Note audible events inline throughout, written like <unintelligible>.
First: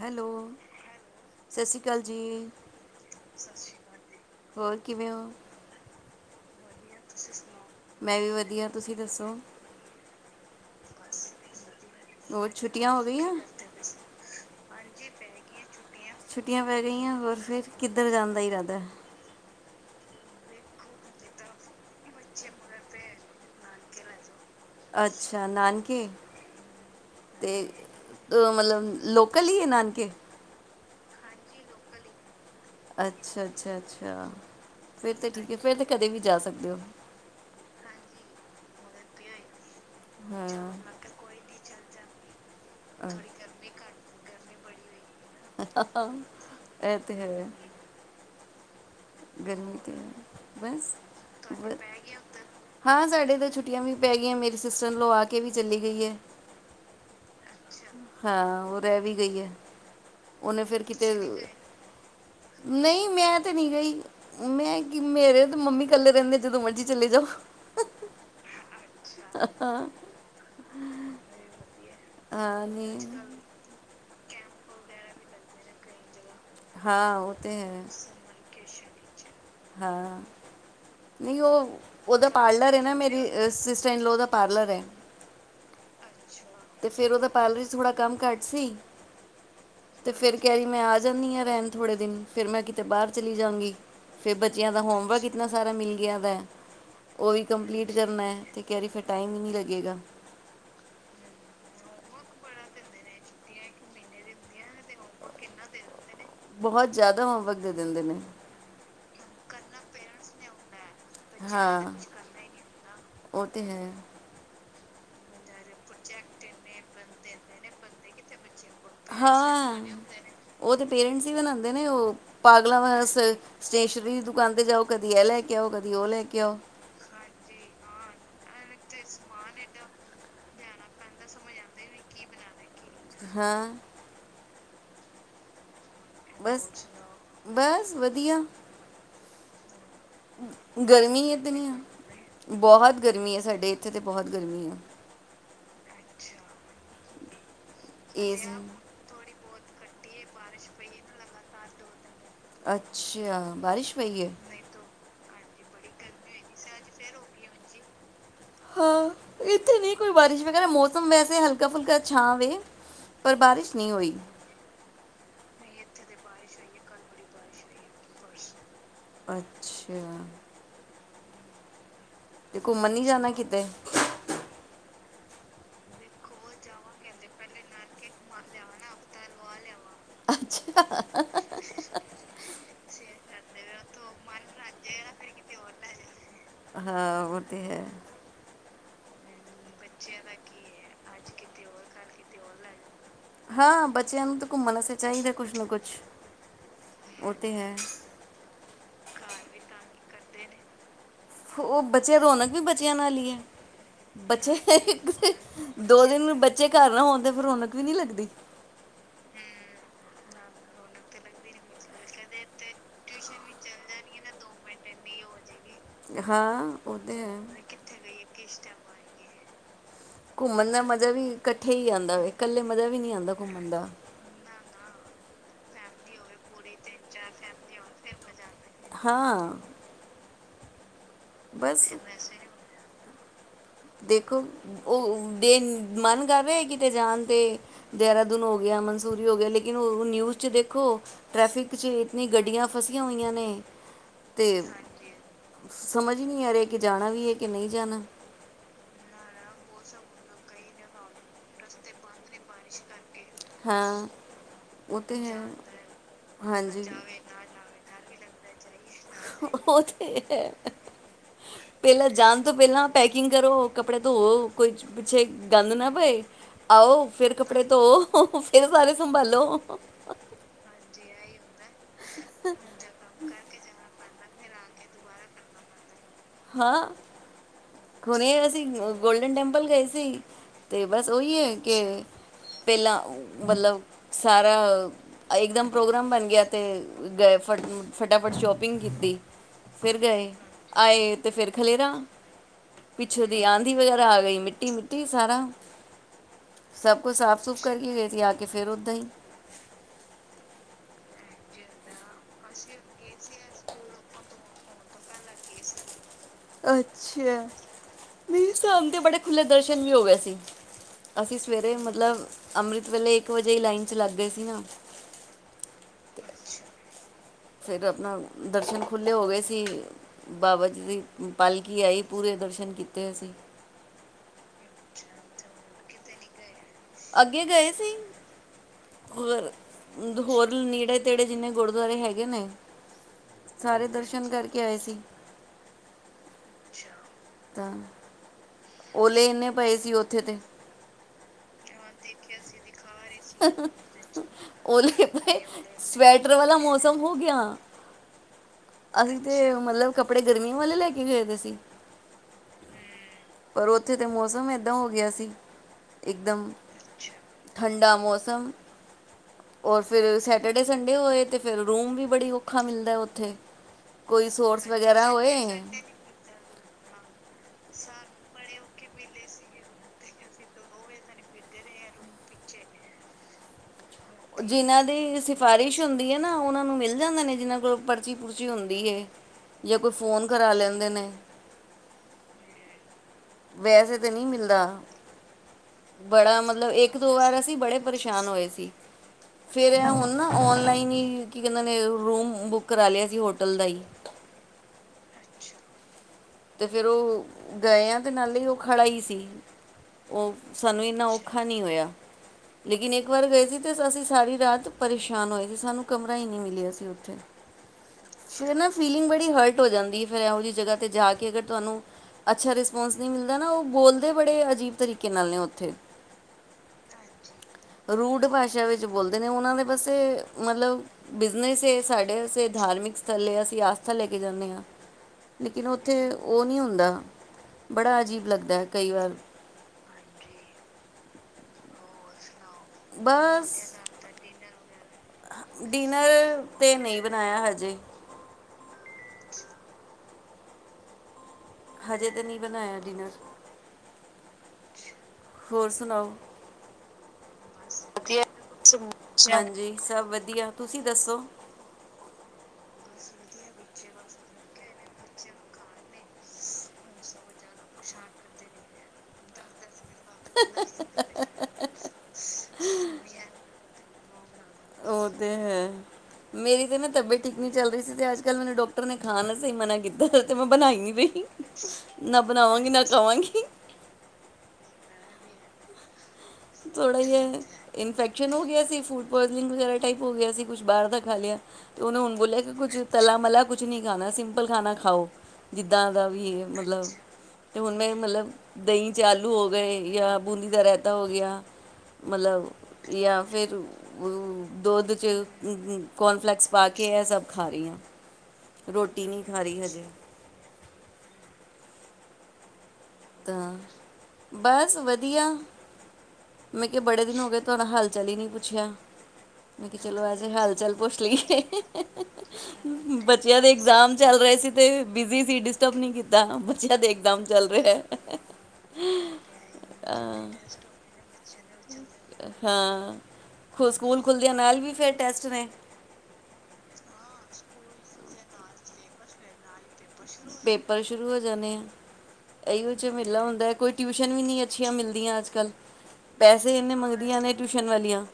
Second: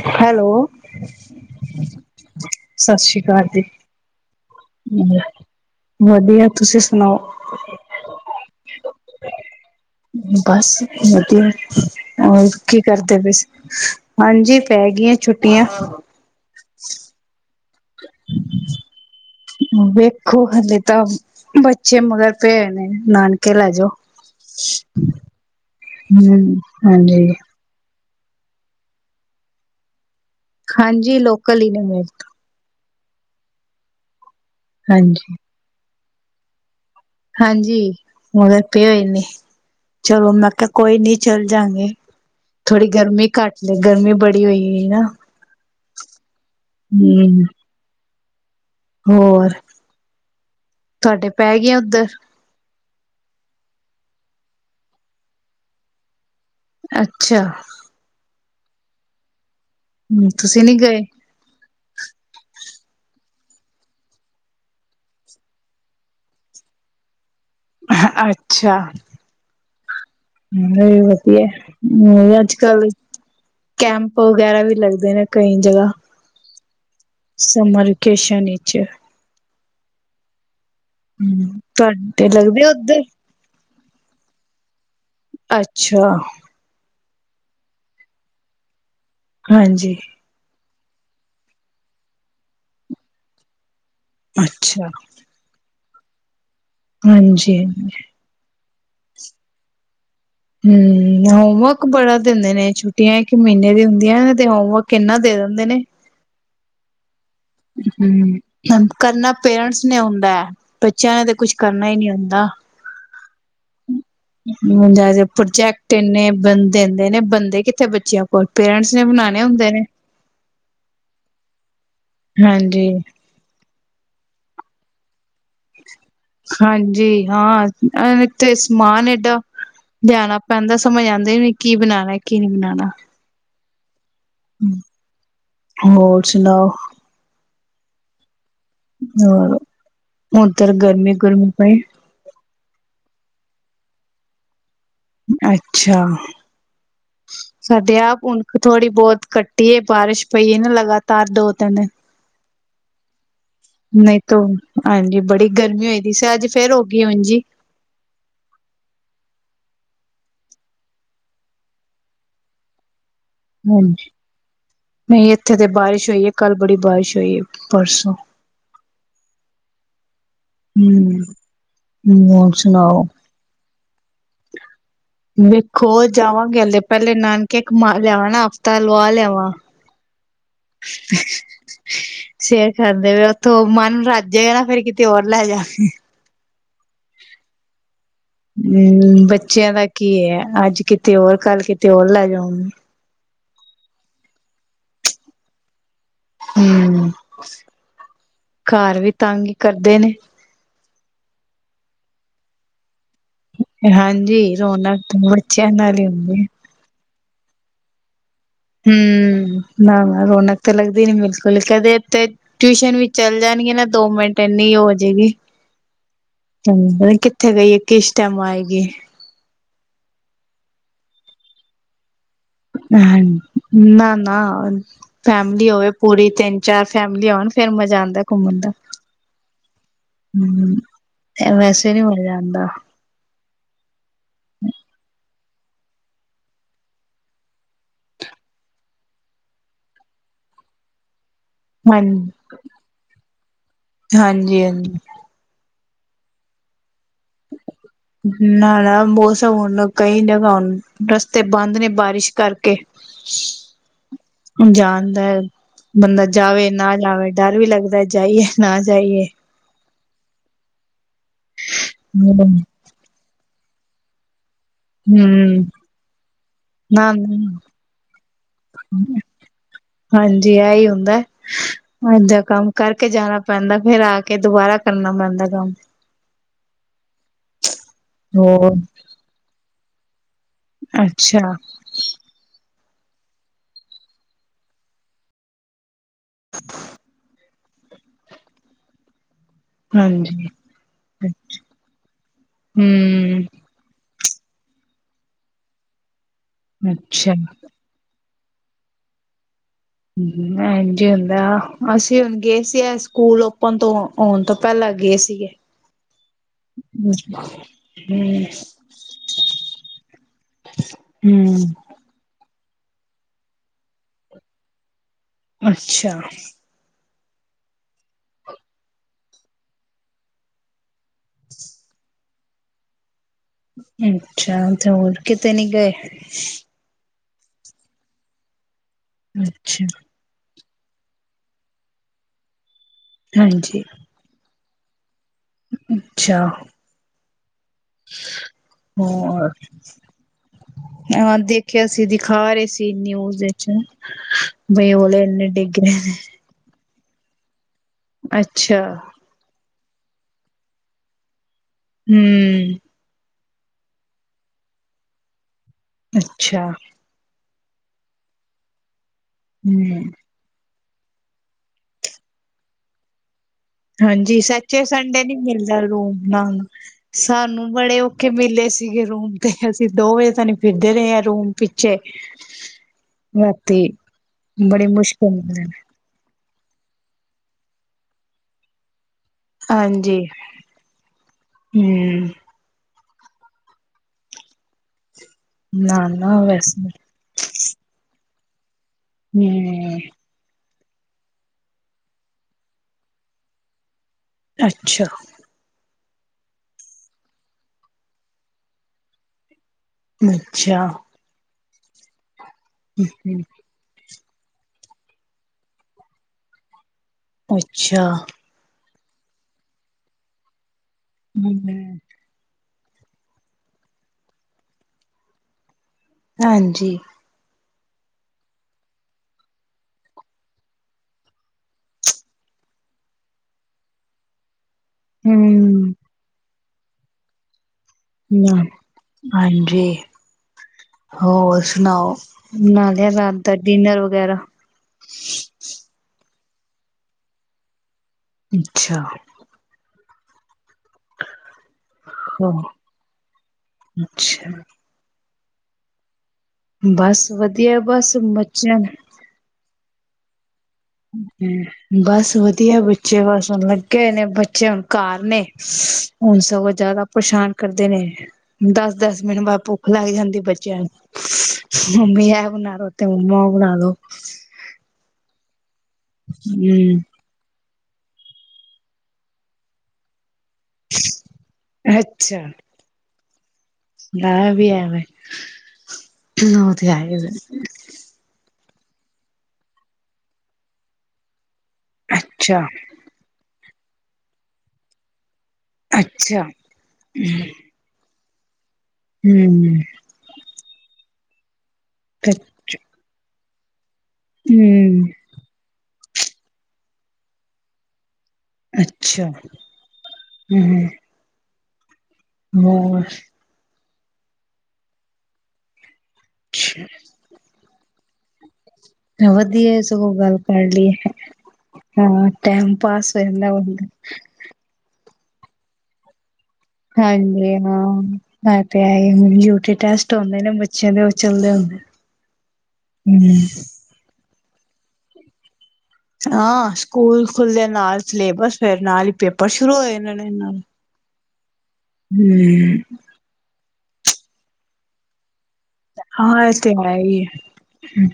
Hello ਸਤਿ ਸ੍ਰੀ ਅਕਾਲ ਜੀ ਹੋਰ ਕਿਵੇਂ ਹੋ ਹਮ ਵਧੀਆ ਤੁਸੀਂ ਸੁਣਾਓ ਮੈਂ ਵੀ ਵਧੀਆ ਤੁਸੀਂ ਦੱਸੋ ਬਸ ਮਧ ਹੋਰ ਕੀ ਛੁੱਟੀਆਂ ਹੋ ਕਰਦੇ ਗਈਆਂ ਫ ਹਾਂਜੀ ਪੈ ਗਈਆਂ ਛੁੱਟੀਆਂ ਛੁੱਟੀਆਂ ਪੈ ਗਈਆਂ ਹੋਰ ਫੇਿਰ ਕਿੱਧਰ ਜਾਂਦਾ ਰਦਾ ਵੇਖੋ ਹਲੇ ਤਾਂ ਬੱਚੇ ਮਗਰ ਪੇ ਨੇ ਨਾਨਕੇ ਲ ਜੋ ਅੱਛਾ ਨਾਨਕੇ ਹਾਂਜੀ, ਤੇ ਅ ਮਤਲਬ ਲੋਕਲ ਹੀ ਹੈ ਨਾਨਕੇ ਹਾਂਜੀ ਲੋਕਲ ਹੀ ਨੇ ਮੇਿਲ ਅੱਛਾ ਅੱਛਾ ਅੱਛਾ ਫੇਰ ਤੇ ਹਾਂਜੀ। ਠੀਕ ਹੈ ਫੇਰ ਕਦੇ ਵੀ ਜਾ ਸਕਦੇ ਹੋ। ਹਾਂਜੀ ਹੁਣ ਪਏ ਹੋਏ ਨੇ। ਚਲੋ ਮੈਂ ਕਿਹਾ ਹਾਂ ਕੋਈ ਨੀ ਚੱਲ ਜਾਂਗੇ। ਥੋੜੀ ਅ ਗਰਮੀ ਕਟ ਲੇ ਗਰਮੀ ਬੜੀ। <unintelligible> ਹੂੰ, <unintelligible> <inaudible> ਹੋਰ, ਤੁਹਾਡੇ ਪੈ ਗਈਆਂ ਉੱਧਰ? ਹਾਂ ਸਾਡੇ ਤਾਂ ਛੁੱਟੀਆਂ ਵੀ ਪੈ ਗਈਆਂ ਮੇਰੀ ਸਿਸਟਰ ਇਨ ਲਾਅ ਆ ਕੇ ਵੀ ਚੱਲੀ ਗਈ ਹੈ। ਅੱਛਾ। ਹਾਂ ਉਹ ਰਹਿ ਵੀ ਗਈ ਹੈ। ਹਮ ਤੁਸੀਂ ਉਹਨੇ ਨੀ ਫਿਰ ਗਏ। ਕਿਤੇ ਨਹੀਂ ਮੈਂ ਤੇ ਨਹੀਂ ਗਈ। ਮੈਂ ਕਿ ਮੇਰੇ ਤੇ ਮੰਮੀ ਕੱਲੇ ਰਹਿੰਦੇ ਜਦੋਂ ਮਰਜ਼ੀ ਚਲੇ ਜਾਓ। ਅੱਛਾ। ਆਹ ਹਾਂ। <unintelligible> ਹਮ ਅੱਜ ਹਾਂ ਕੱਲ ਨਹੀਂ ਕੈਂਪ। ਵਗੈਰਾ ਵੀ ਲੱਗਦੇ ਨੇ ਕਈ ਜਗ੍ਹਾ। ਹਾਂ ਉਹ ਤੇ ਹੈ ਸਮਰ ਵਕੇਸ਼ਨ ਵਿੱਚ। ਹਾਂ। ਨਹੀਂ ਹੂੰ, ਉਹ ਉਹਦਾ ਤੁਹਾਡੇ ਲੱਗਦੇ ਪਾਰਲਰ ਹੈ ਨਾ ਉੱਧਰ? ਮੇਰੀ ਸਿਸ ਸਿਸਟਰ ਇਨ ਲਾਅ ਦਾ ਪਾਰਲਰ ਹੈ। ਅੱਛਾ। ਅਤੇ ਫਿਰ ਉਹਦਾ ਪਾਰਲਰ ਵਿਚ ਥੋੜ੍ਹਾ ਕੰਮ ਘੱਟ ਸੀ। ਹਾਂਜੀ। ਤੇ ਫਿਰ ਕਹਿ ਰਹੀ ਮੈਂ ਆ ਜਾਂਦੀ ਹਾਂ। ਰਹਿਣ ਥੋੜ੍ਹੇ ਦਿਨ, ਫੇਰ ਮੈਂ ਕਿਤੇ ਬਾਹਰ ਚਲੀ ਜਾਵਾਂਗੀ। ਫੇਰ ਬੱਚਿਆਂ ਦਾ ਅੱਛਾ। ਹੋਮਵਰਕ, ਇੰਨਾ ਸਾਰਾ ਮਿਲ ਗਿਆ ਵੇ। ਉਹ ਵੀ ਹਾਂਜੀ, ਕੰਪਲੀਟ ਹੂੰ, ਕਰਨਾ ਹੈ। ਕਚਹਿਰੀ, ਫਿਰ ਟਾਈਮ ਹੀ ਨਹੀਂ ਲੱਗੇਗਾ। ਹਮ, ਹੋਮਵਰਕ ਬੜਾ ਦਿੰਦੇ ਨੇ, ਛੁੱਟੀਆਂ ਇੱਕ ਮਹੀਨੇ ਦੀ ਹੁੰਦੀਆਂ ਤੇ ਹੋਮਵਰਕ ਕਿੰਨਾ ਦੇ ਦਿੰਦੇ ਨੇ। ਬਹੁਤ ਜਿਆਦਾ ਹੋ ਹਮ, ਕਰਨਾ ਪੇਰੈਂਟਸ ਨੇ ਹੁੰਦਾ ਹੈ। ਬੱਚਿਆਂ ਨੇ ਤਾਂ ਕੁਛ ਕਰਨਾ ਹਾਂ ਹੀ ਨੀ ਹੁੰਦਾ। ਹਾਂ, ਉਹ ਤੇ ਹੈ ਪ੍ਰੋਜੈਕਟ ਇੰਨੇ ਬਣਾਉਣ ਨੂੰ ਦਿੰਦੇ ਨੇ, ਬਨਦੇ ਕਿੱਥੇ ਬੱਚਿਆਂ ਕੋਲ। ਪੇਰੈਂਟਸ ਨੇ ਬਣਾਣੇ ਹੁੰਦੇ ਹਾਂ, ਨੇ। ਉਹ ਤੇ ਪੇਰੈਂਟਸ ਹੀ ਬਨਾੰਦੇ ਨੇ ਉਹ। ਪਾਗਲਾ ਹਾਂਜੀ, ਵਾਂਗੂੰ ਸਟੇਸ਼ਨਰੀ ਦੀ ਦੁਕਾਨ ਤੇ ਜਾਓ। ਕਦੀ ਇਹ ਲੈ ਕੇ ਆਓ ਕਦੇ- ਹਾਂਜੀ, ਹਾਂ। ਤੇ ਸਮਾਨ ਏਡਾ ਲਿਆਣਾ ਪੈਂਦਾ, ਸਮਝ ਆਉਂਦੀ ਨੀ, ਕੀ ਬਣਾਉਣਾ, ਕੀ ਨਹੀਂ ਬਣਾਉਣਾ। ਹਾਂ। ਹੂ। ਹੋਰ ਬਸ ਸੁਣਾਓ। ਬਸ ਵਧੀਆ। ਹੂ। ਉਧਰ ਗਰਮੀ ਗਰਮੀ-ਗਰਮੀ ਇਤਨੀ ਪਏ। ਆ ਬਹੁਤ ਗਰਮੀ ਹੈ। ਸਾਡੇ ਇੱਥੇ ਤਾਂ ਬਹੁਤ ਗਰਮੀ ਆ। ਅੱਛਾ। <inaudible> ਸਾਡੇ ਆਪ ਹੁਣ ਏਜ਼ ਕੁ ਥੋੜ੍ਹੀ ਬਹੁਤ ਘੱਟ ਇਹ ਬਾਰਿਸ਼ ਪਈ ਨਾ ਲਗਾਤਾਰ ਦੋ, ਤਿੰਨ। ਅੱਛਾ। ਬਾਰਿਸ਼ ਨਹੀਂ ਪਈ ਹੈ ਤ ਆ ਜੀ ਬੜੀ। ਗਰਮੀ ਹੋਈ ਦੀ, ਅੱਜ ਫੇਰ ਹੋ ਗਈ ਉੰਜੀ। ਹਾਂ, ਇੱਥੇ ਨਹੀਂ ਕੋਈ ਬਾਰਿਸ਼ ਵਗੈਰਾ ਮੌਸਮ ਵੈਸੇ ਹਲਕਾ ਫੁਲਕਾ ਛਾਂ ਵੇ। ਪਰ ਬਾਰਿਸ਼ ਨਹੀਂ ਹਾਂਜੀ, ਹੋਈ ਨਹੀਂ ਇੱਥੇ ਤੇ ਬਾਰਿਸ਼ ਹੋਈ ਹੈ। ਕੱਲ ਬੜੀ ਬਾਰਿਸ਼ ਹੋਈ ਹੈ, ਪਰਸੋਂ- ਅੱਛਾ। ਹੂ। ਤੇ ਘੁੰਮਣ ਨੀ ਜਾਣਾ ਕਿਤੇ? ਵੇਖੋ, ਜਾਵਾਂਗੇ ਹਲੇ। ਪਹਿਲੇ ਨਾਨਕੇ ਘੁਮਾ ਲਿਆਵਾਂ ਨਾ, ਹਫ਼ਤਾ ਲਵਾ ਲਿਆਵਾਂ। ਅੱਛਾ। ਕਹਿੰਦੇ ਉੱਥੋਂ ਮਨ ਰੱਜੇਗਾ ਨਾ, ਫੇਰ ਕਿਤੇ ਹੋਰ ਲੈ ਜਾਵਾਗੇ। ਹਾਂ, ਉਹ ਤੇ ਹੈ। ਹੂ, ਬੱਚੇ। ਬੱਚਿਆਂ ਦਾ ਕੀ ਹੈ। ਅੱਜ ਕਿਤੇ ਹੋਰ ਕੱਲ੍ਹ ਕਿਤੇ ਹੋਰ ਲੈ ਜਾਉ। ਹਾਂ, ਬੱਚਿਆਂ ਨੂੰ ਤਾਂ ਘੁੰਮਣ ਵਾਸਤੇ ਚਾਹੀਦਾ, ਕੁਛ ਨਾ ਕੁਛ ਹੂ, ਉਹ ਤੇ ਹੈ ਘਰ ਵੀ- -ਤੰਗ ਹੀ ਕਰਦੇ ਨੇ। ਉਹ ਬੱਚੇ, ਰੌਣਕ ਵੀ ਬੱਚਿਆਂ ਨਾਲ ਹੀ ਏ। ਹਾਂਜੀ, ਬੱਚੇ, ਰੌਣਕ ਇੱਕ, ਤਾਂ ਬੱਚਿਆਂ ਨਾਲ ਦੋ ਈ ਦਿਨ ਹੁੰਦੀ ਐ। ਬੱਚੇ ਘਰ ਨਾ ਹੋਣ ਤੇ - ਰੌਣਕ ਵੀ ਨੀ ਲੱਗਦੀ ਹਮ ਨਾ ਨਾ ਰੌਣਕ ਤੇ ਲੱਗਦੀ ਨੀ ਬਿਲਕੁਲ ਕਦੇ ਤੇ ਟਿਊਸ਼ਨ ਵੀ ਚੱਲ ਜਾਣਗੇ ਨਾ ਦੋ ਮਿੰਟ ਇੰਨੀ ਹੋ ਜਾਏਗੀ ਹਾਂ ਉਹ ਹ ਤੇ ਹੈ। ਕਿੱਥੇ ਗਈਏ ਕਿਸ ਟਾਈਮ ਆਏਗੀ ਘੁੰਮਣ ਦਾ ਮਜ਼ਾ ਵੀ ਇਕੱਠੇ ਹੀ ਆਉਂਦਾ ਵ ਨਾ ਨਾ ਹੋਵੇ ਪੂਰੀ ਤਿੰਨ ਚਾਰ ਫੈਮਲੀ ਆ ਹੋਣ ਫੇਰ ਮਜ਼ਾ ਆਉਂਦਾ ਘੁੰਮਣ ਦਾ ਹਾਂ ਹਮ ਬਸ ਵੈਸੇ ਨਹੀਂ ਮਜ਼ਾ ਆਉਂਦਾ ਦੇਖੋ ਉਹ ਦੇ ਮਨ ਕਰ ਰਿਹਾ ਕਿਤੇ ਜਾਣ ਤੇ ਦੇਹਰਾਦੂਨ ਹੋ ਗਿਆ ਮਨਸੂਰੀ ਹੋ ਗਿਆ ਲੇਕਿਨ ਉਹ ਨਿਊਜ਼ ਚ ਦੇਖੋ ਟ੍ਰੈਫਿਕ ' ਹਾਂ ਇਨੀ ਗੱਡੀਆਂ ਫਸੀਆਂ ਹੋਈਆਂ ਨੇ ਹਾਂਜੀ ਤੇ ਹਾਂਜੀ ਸਮਝ ਨਹੀਂ ਆ ਰਿਹਾ ਕਿ ਜਾਣਾ ਵੀ ਇਹ ਕਿ ਨਹੀਂ ਜਾਣਾ ਨਾ ਮੌਸਮ ਹੁਣ ਕਈ ਜਗ੍ਹਾ ਰਸਤੇ ਬੰਦ ਨੇ ਬਾਰਿਸ਼ ਕਰਕੇ ਹਾਂ ਉਹ ਜਾਣਦਾ ਤੇ ਹੈ ਬੰਦਾ ਜਾਵੇ ਹਾਂਜੀ। ਨਾ ਜਾਵੇ ਡਰ ਵੀ ਲੱਗਦਾ ਜਾਹੀਏ ਨਾ ਜਾਈਏ ਹੋ ਹੇ ਪਹਿਲਾਂ ਜਾਣ ਤੋਂ ਹੂੰ ਪਹਿਲਾਂ ਪੈ ਕਿਗ ਕਰੋ ਕਪੜੇ ਧੋ ਹਮ ਆਓ ਨਾ ਫਿਰ ਨਾ ਕੱਪੜੇ ਧੋਵੋ ਫਿਰ ਸਾਰੇ ਸੰਭਾਲੋ। ਹਾਂਜੀ ਆਹੀ ਹੁੰਦਾ ਇਦਾ ਕੰਮ ਕਰਕੇ ਜਾਣਾ ਪੈਂਦਾ ਫੇਰ ਆ ਕੇ ਦੁਬਾਰਾ ਕਰਨਾ ਪੈਂਦਾ ਕੰਮ ਹਾਂ ਹੁਣੇ ਅਸੀਂ ਹੋਰ ਗੋਲਡਨ ਟੈਂਪਲ ਗਏ ਸੀ ੇਸੀ ਤੇ ਬਸ ਉਹੀ ਅੱਛਾ ਹੈ ਕਿ ਪਹਿਲਾਂ ਮਤਲਬ ਸਾਰਾ ਇੱਕਦਮ ਪ੍ਰੋਗਰਾਮ ਬਣ ਗਿਆ ਤੇ ਗਏ ਫਟ ਫਟਾਫਟ ਸ਼ੋਪਿੰਗ ਕੀਤੀ ਫਿਰਗੇ ਹਾਂਜੀ, ਆਏ ਫਿਰ ਖਲੇਰਾ ਪਿੱਛੋਂ ਹੂੰ ਦੀ ਆਂ ਦੀ ਵਜਾ ਘ ਆ ਗਈ ਮਿੱਟੀ ਮਿੱਟੀ ਸਾਰਾ ਸਭ ਕੁਝ ਅੱਛਾ। ਸਾਫ਼ ਸੁੂਫ਼ ਕਰਕੇ ਗ ਆ ਕਿ ਫਿਰ ਉਹੱਦਾਂ ਹੀ ਹਮ ਐਝ ਹੀ ਹੁੰਦਾ ਹੁਣ ਗਏ ਸੀ ਇਹ ਸਕੂਲ ਣ ਤੋਂ ਆਉਣ ਤੋਂ ਪਹਿਲਾਂ ਗਏ ਸੀਗੇ ਅੱਛਾ ਹੂੰ, ਨਹੀਂ ਸ਼ਾਮ ਦੇ ਬੜੇ ਖੁੱਲੇ ਦਰਸ਼ਨ ਵੀ ਹੋ ਗਏ ਸੀ ਅਸੀਂ ਹੂੰ ਸਵੇਰੇ ਮਤਲਬ ਅੰਮ੍ਰਿਤ ਵੇਲੇ ਇੱਕ ਵਜੇ ਹੀ ਲਾਈਨ ਚ ਲੱਗ ਗਏ ਸੀ ਨਾ ਅੱਛਾ ਫਿਰ ਆਪਣਾ ਦਰਸ਼ਨ ਖੁੱਲ੍ਹੇ ਹੋ ਗਏ ਸੀ ਬਾਬਾ ਜੀ ਦੀ ਪਾਲਕੀ ਆਈ ਪੂਰੇ ਦਰਸ਼ਨ ਕੀਤੇ ਅਸੀਂ ਅੱਛਾ ਤੇ ਹੋਰ ਕਿਤੇ ਨੀ ਗਏ ਅੱਗੇ ਗਏ ਸੀ ਹੋਰ ਅੱਛਾ ਹੋਰ ਨੇੜੇ ਤੇੜੇ ਜਿੰਨੇ ਗੁਰਦੁਆਰੇ ਹੈਗੇ ਨੇ ਹਾਂਜੀ ਸਾਰੇ ਦਰਸ਼ਨ ਕਰਕੇ ਕੇ ਹੋਏ ਸੀ ਅੱਛਾ ਤਾਂ ਓਲੇ ਇੰਨੇ ਪਏ ਸੀ ਉੱਥੇ ਤੇ ਹਮ ਦੇ ਦੇਖਿਆ ਅਸੀਂ ਦਿਖਾ ਰਹੇ ਸੀ ਨਿਊਜ਼ ਦੇ ਬਈ ਲੇ ਇੰਨੇ ਡਿੱਗ ਰਹੇ ਨੇ ਅੱਗਾਂ ਅੱਛਾ। ਅਸੀਂ ਤੇ ਮਤਲਬ ਕੱਪੜੇ ਗਰਮੀਆਂ ਵਾਲੇ ਲੈ ਕੇ ਗਏ ਤੇ ਸੀ ਹਮ ਪਰ ਉੱਥੇ ਤੇ ਮੌਸਮ ਏਦਾਂ ਹੋ ਗਿਆ ਸੀ ਇੱਕਦਮ ਅੱਛਾ ਠੰਡਾ ਮੌਸਮ ਰ ਹੂੰ ਫਿਰ ਸੈਟਰਡੇ ਸੰਡੇ ਹੋਏ ਤੇ ਫਿਰ ਰੂਮ ਵੀ ਬੜੀ ਔਖਾ ਮਿਲਦਾ ਹੈ ਉੱਥੇ ਕੋਈ ਹਾਂਜੀ ਸੋਰਸ ਸੱਚੇ ਵਗੈਰਾ ਸੰਡੇ ਨੀ ਹੋਏ ਮਿਲਦਾ ਰੂਮ ਨਾਲਗ ਸਾਨੂੰ ਬੜੇ ਕੇ ਮਿਲੇ ਸੀਗੇ ਰੂਮ ਤੇ ਅਸੀਂ ਦੋ ਵਜੇ ਤ ਨ ਫਿਰਦੇ ਰਹੇ ਹਾਂ ਰੂਮ ਪਿੱਛੇ ਰਾਤੀ ਜਿਨਾਂ ਬੜੀ ਦੀ ਮੁਸ਼ਕਿਲ ਮਿਲੇ ਸਿਫਾਰਿਸ਼ ਨੇ ਹੁੰਦੀ ਹੈ ਨਾ ਉਹਨਾਂ ਨੂੰ ਮਿਲ ਜਾਂਦੇ ਨੇ ਜਿਹਨਾਂ ਕੋਲ ਪਰਚੀ ਪੁਰਚੀ ਹੁੰਦੀ ਹੈ ਜਾਂ ਕੋਈ ਹਾਂਜੀ ਫੋਨ ਕਰਾ ਲੈਂਦੇ ਨੇ ਹਮ ਵੈਸੇ ਤਾਂ ਨਹੀਂ ਮਿਲਦਾ ਨਾ ਨਾ ਬੜਾ ਮਤਲਬ ਵੈਸੇ ਇੱਕ ਦੋ ਵਾਰ ਅਸੀਂ ਬੜੇ ਪਰੇਸ਼ਾਨ ਹੋਏ ਸੀ ੀ ਫੇਰ ਹਮ ਹੁਣ ਨਾ ਔਨਲਾਈਨ ਕੀ ਕਹਿੰਦੇ ਨੇ ਰੂਮ ਬੁੱਕ ਕਰਾ ਲਿਆ ਸੀ ਹੋਟਲ ਦਾ ਹੀ ਅੱਛਾ ਤੇ ਫੇਿਰ ਉਹ ਗਏ ਆ ਤੇ ਨਾਲੇ ਹੀ ਉਹ ਖੜਾ ਹੀ ਸੀ ਉਹ ਸਾਨੂੰ ਅੱਛਾ ਇੰਨਾ ਔਖਾ ਨਹੀਂ ਹੋਇਆ ਲੇਕਿਨ ਇੱਕ ਵਾਰ ਹੂੰ ਗਏ ਸੀ ਤੇ ਅਸੀਂ ਸਾਰੀ ਰਾਤ ਪਰੇਸ਼ਾਨ ਹੋਏ ਸੀ ਸਾਨੂੰ ਕਮਰਾ ਹੀ ਨਹੀਂੀ ਮਿਲਿਆ ਸੀ ਉੱਥੇ ਅੱਛਾ ਫਿਰ ਨਾ ਫੀਲਿੰਗ ਬੜੀ ਹਰਟ ਹੋ ਜਾਂਦੀ ਫਿਰ ਇਹੋ ਜਿ ਜਗ੍ਹਾ ਤੇ ਜਾ ਅਗਰ ਤੁਹਾਨੂੰ ਹਮ ਅੱਛਾ ਰਿਸ ਨਹੀਂ ਮਿਲਦਾ ਨਾ ਉਹ ਬੋਲਦੇ ਬੜੇ ਅਜੀਬ ਤਰੀਕੇ ਨਾਲ ਨੇ ਉੱਥੇ ਹਾਂਜੀ ਰੂੜ ਭਾਸ਼ਾ ਵਿੱਚ ਬੋਲਦੇ ਨੇ ਉਹਨਾਂ ਦੇ ਵਸੇ ਮਤਲਬ ਬਿਜ਼ਨਸ ਹੈ ਸਾਡੇ ਵਸੇ ਧਾਰਮਿਕ ਸਥਲ ਹੈ ਅਸੀਂ ਆਸਥਾ ਲੈ ਕੇ ਜਾਂਦੇ ਹਾਂ ਲੇਕਿਨ ਉੱਥੇ ਹਮ ਉਹ ਨਹੀਂ ਹੁੰਦਾ ਬੜਾ ਅਜੀਬ ਲੱਗਦਾ ਹਮ ਹੈ ਕਈ ਵਾਰ ਹਾਂਜੀ ਹੋਰ ਉਖਣਾਓ ਨਾਲ ਬਸ ਦਾਦਾ ਡਿਨਰ ਵਗੈਰਾ ਡਿਨਰ ਤੇ ਨਹੀਂ ਬਣਾਇਆ ਹਜੇ ਅੱਛਾ ਹਜੇ ਤਾਂ ਨਹੀਂ ਹਾਂ ਬਣਾਇਆ ਜਿਨਾਂ ਅੱਛਾ ਹੋਰ ਸੁਣਾਓ ਬਸ ਵਧੀਆ ਬਸ ਵਧੀਆ ਮੱਚਣ ਹਾਂਜੀ ਸਭ ਵਧੀਆ ਤੁਸੀਂ ਦੱਸੋ ਹਮ ਬਸ ਵਧੀਆ ਬੱਚੇ ਬਸ ਨੇ ਬੱਚੇ ਹੁਣ ਘਾਰ ਨੇ, ਹੁਣ ਸਗੋਂ ਜ਼ਿਆਦਾ ਪਰਛਾਣ ਕਰਦੇ ਨੇ, ਦਸ -ਦਸ ਮਿੰਨਟ ਬਾਪੁ ਲੱਗ ਜਾਂਦੀ ਬੱਚਿਆਂ ਨੂੰ, ਮੰਮੀ ਇਹ ਬਣਾ ਲੋ ਤੇ ਮੰਮਾ ਬਣਾ ਲੋ ਉਹ ਤੇ ਹੈ ਮੇਰੀ ਤੇ ਨਾ, ਤਬੀਅਤ ਠੀਕ ਨੀ ਚੱਲ ਰਹੀ ਸੀ ਤੇ ਅੱਜ -ਕੱਲ੍ਹ ਮੈਨੂੰ ਡਾਕਟਰ ਨੇ, ਖਾਨ ਆਸਤੇ ਮਨਾ ਕੀਤਾ। ਤੇ ਮੈਂ ਬਨਾਈ ਨਹੀਂ, ਰਹੀ ਨਾ ਬਣਾਵਾਂਗੀ ਨਾ ਖਾਵਾਂਗੀ ਹ ਵੀ ਹੈਵੇਂ <inaudible> ਥੋੜਾ ਜਿ, ਇਨਫੈਕਸ਼ਨ ਹੋ ਗਿਆ ਸੀ ਫੂਡ ਪੁਆਜਨਿੰਗ ਵਗੈਰਾ, ਟਾਈਪ ਹੋ ਗਿਆ ਸੀ ਕੁਛ ਬਾਹਰ ਦਾ ਖਾ ਲਿਆ ਤੇ ਉਹਨੇ ਹੁਣ ਬੋਲਿਆ ਕਿ, ਅੱਛਾ ਕੁੱਝ ਤਲਾ ਮਲਾ ਕੁਝ ਕੁਛ ਨਹੀਂ ਖਾਣਾ, ਸਿੰਪਲ ਖਾਣਾ ਖਾਓ। ਜਿੱਦਾਂ ਦਾ ਵੀ, ਅੱਛਾ ਮਤਲਬ ਅਤੇ ਹੁਣ ਮੈਂ ਮਤਲਬ ਦਹੀਂ ਚ ਆਲੂ ਹੋ ਹਮ ਗਏ, ਜਾਂ ਬੂੰਦੀ ਦਾ ਰਹਿਤਾ ਹੋ ਗਿਆ ਗਿਆ -ਗਿਆ ਮਤਲਬ ਯਾ ਫਿਰ ਦੋਧ 'ਚ ਹਮ ਕੋਨਫਲੈਕਸ ਪਾ ਕੇ, ਇਹ ਸਭ ਖਾ ਰਹੀ ਹਾਂ। ਰੋਟੀ ਨਹੀਂ ਅੱਛਾ, ਖਾ ਰਹੀ ਹਜੇ ਹਮ। ਹੋਰ? ਤਾਂ ਬਸ ਵਧੀਆ। ਮੈਂ ਕਿਹਾ, ਬੜੇ ਦਿਨ ਹੋ ਗਏ ਤੁਹਾਡਾ ਹਲ ਚਲੀ ਨਹੀਂ ਪੁੱਛਿਆ ਮੈਂ ਵਧੀਆ ਕਿਹਾ ਚਲੋ, ਸਗੋਂ ਐਸੇ ਗੱਲ ਹਾਲ ਕਰ ਚਾਲ ਲਈਏ ਪੁੱਛ ਲਈ, ਏ ਹਾਂ ਟਾਈਮ ਪਾਸ ਹੋ ਬੱਚਿਆਂ ਦੇ ਜਾਂਦਾ ਬੰਦਾ ਇਗਜ਼ਾਮ ਚੱਲ ਰਹੇ ਸੀ ਤੇ ਬਿਜੀ ਸੀ, ਡਿਸਟਰਬ ਨੀ ਕੀਤਾ? ਦ ਦੇਖਦਮ ਚੱਲ ਰਿਹਾ ਹੈ। ਪ ਯੂਟੀ ਟੈਸਟ ਹਉਦੇ ਅ ਨੇ, ਬੱਚਿਆਂ ਦੇ ਚਲਦੇ ਹੁੰਦੇ ਹਾਂ। ਹਮ ਖੁ ਸਕੂਲ ਖੁੱਲਦਿਆਂ ਨਾਲ ਵੀ ਫਿਰ ਟੈਸਟ ਨੇ ਹਾਂ ਸਕੂਲ ਖੁੱਲੇ, ਨਾਲ ਸਿਲੇਬਸ, ਫਿਰ ਨਾਲ ਹੀ ਪੇਪਰ ਸ਼ੁਰੂ ਹੋਏ। ਇਹਨਾਂ ਨੇ ਨਾਲ ਪੇਪਰ ਸ਼ੁਰੂ ਹੋ ਜਾ ਨੇ <inaudible> ਇਹਹੀ ਹਮ ਜਿਹਾ ਮੇਲਾ ਹੁੰਦਾ ਕੋਈ ਟਿਊਸ਼ਨ ਵੀ ਨਹੀਂ, ਅੱਛੀਆਂ ਮਿਲਦੀਆਂ ਅੱਜ ਕੱਲ। ਹਾਂ ਤੇ ਆਈ ਵਾਲੀਆਂ।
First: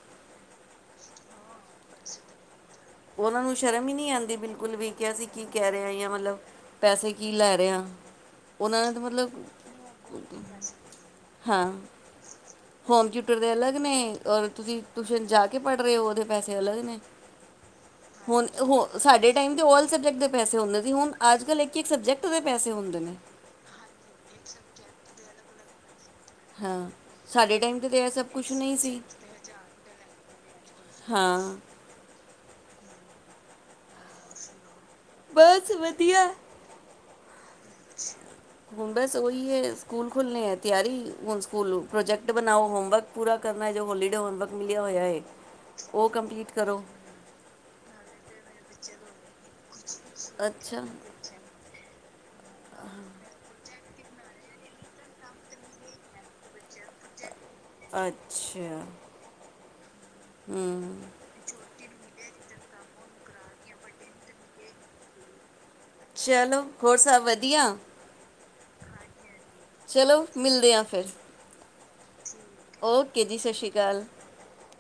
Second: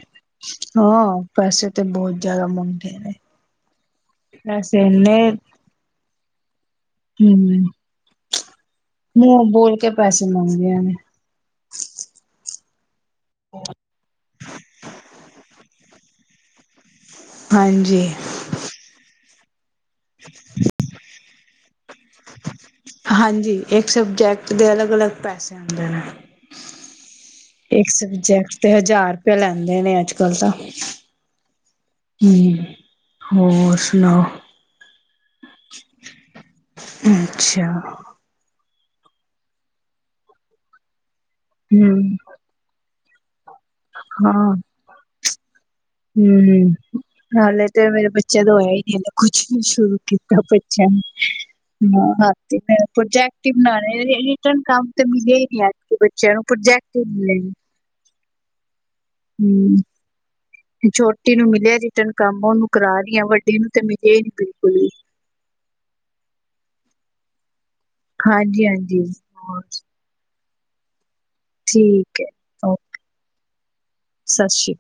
ਹਾਂ ਬਸ ਤੇ ਬਹੁਤ ਜ਼ਿਆਦਾ ਮਨ ਉਹਨਾਂ ਨੂੰ ਸ਼ਰਮ ਹੀ ਨਹੀਂੀ ਆਉਂਦੀ ਬਿਲਕੁਲ ਵੀ ਕਿਹਾਿਆ ਇੰਨੇ ਅਸੀਂ ਕੀ ਕਹਿ ਰਹੇ ਹ ਮਤਲਬ ਪੈਸੇ ਕੀ ਲੈ ਹਮ ਰਹੇਹਾ ਉਹਨਾਂ ਨੇ ਤਾਂ ਮਤਲਬ ਮੂੰਹ ਬੋਲ ਕੇ ਪੈਸੇ ਮੰਗਦੀਆਂ ਨੇ ਹਾਂ ਹੋਮ ਟਿਊਟਰ ਦੇ ਅਲੱਗ ਨੇ ਔਰ ਤੁਸੀਂ ਟਿਊਸ਼ਨ ਜਾ ਕੇ ਪੜ੍ਹੇ ਉਹਦੇ ਪੈਸੇ ਅਲਗ ਨੇ ਹਾਂਜੀ ਹੁਣ ਹੋ ਸਾਡੇ ਟਾਈਮ ਤੇ ਸਬਜੈਕਟ ਦੇ ਪੈਸੇ ਹੁੰਦੇ ਸੀ ਹੁਣ ਅੱਜ ਕੱਲ ਇੱਕ ਇੱਕ ਸਬਜੈਕਟ ਦੇ ਪੈਸੇ ਹੁੰਦੇ ਨੇ ਹਾਂਜੀ ਇੱਕ ਸਬਜੈਕਟ ਦੇ ਅਲੱਗ ਅਲੱਗ ਪੈਸੇ ਦੇਣਾ ਹਾਂ ਸਾਡੇ ਟਾਈਮ 'ਤੇ ਇੱਕ ਤਾਂ ਇਹ ਸਭ ਕੁਝ ਸਬਜੈਕਟ ਤੇ ਨਹੀਂ ਸੀ ਹਜ਼ਾਰ ਰੁਪਆ ਲੈਂਦੇ ਨੇ ਅੱਜ ਕਲ ਤਾਂ ਹਾਂ ਹਮ ਹੋਰ ਸੁਣਾਓ ਬਸ ਵਧੀਆ ਅੱਛਾ ਬਸ ਉਹੀ ਹੈ ਸਕੂਲ ਖੁੱਲ੍ਹਣੇੇ ਹੈ ਤਿਆਰੀ ਹੁਣ ਸਕੂਲ ਹੂੰ, ਪ੍ਰੋਜੈਕਟ ਬਣਾਓ ਹੋਮਵਰਕ ਪੂਰਾ ਕਰਨਾ ਜੋ ਹੋਲੀਡੇ ਹਣ ਵਰ ਮਿਲਿਆ ਹੋਇਆ ਹੈ ਉਹ ਕੰਪਲੀਟ ਹਮ ਕਰੋ ਹਾਲੇ ਤੇ ਮੇਰੇ ਬੱਚਿਆਂ ਦਾ ਹੋਇਆ ਹੀ ਨਹੀਂ ਹਦਾ ਕੁਛ ਸ਼ੁਰੂ ਕਿ ਕੀਤਾ ਅੱਛਾ ਬੱਚਾ ਹ ਹਾਂ ਪ੍ਰੋੈਕਟਵ ਰਿਟਨ ਕਾਮ ਤੇ ਮੀਲੇ ਹੀ ਨ ਆਜ ਕੇ ਬੱਚਿਆਂ ਨੂੰ ਜੈਕ ਲ ਅੱਛਾ ਹਮ ਹੂੰ ਛੋਟੀ ਨੂੰ ਮਿਲਿਆ ਰਿਟਰਨ ਕੰਮ ਉਹਨੂੰ ਕਰਾ ਰਹੀ ਆ ਵੱਡੀ ਨੂੰ ਤੇ ਮਿਲੇ ਹੀ ਨੀ ਬਿਲਕੁਲ ਹੀ ਚਲੋ ਹੋਰ ਸਭ ਵਧੀਆ ਹਾਂਜੀ ਹਾਂਜੀ ਚਲੋ ਮਿਲਦੇ ਹਾਂ ਫਿਰ ਠੀਕ ਹੈ ਓਕੇ ਜੀ ਸਤਿ ਸ੍ਰੀ ਅਕਾਲ ਸਤਿ ਸ਼੍ਰੀ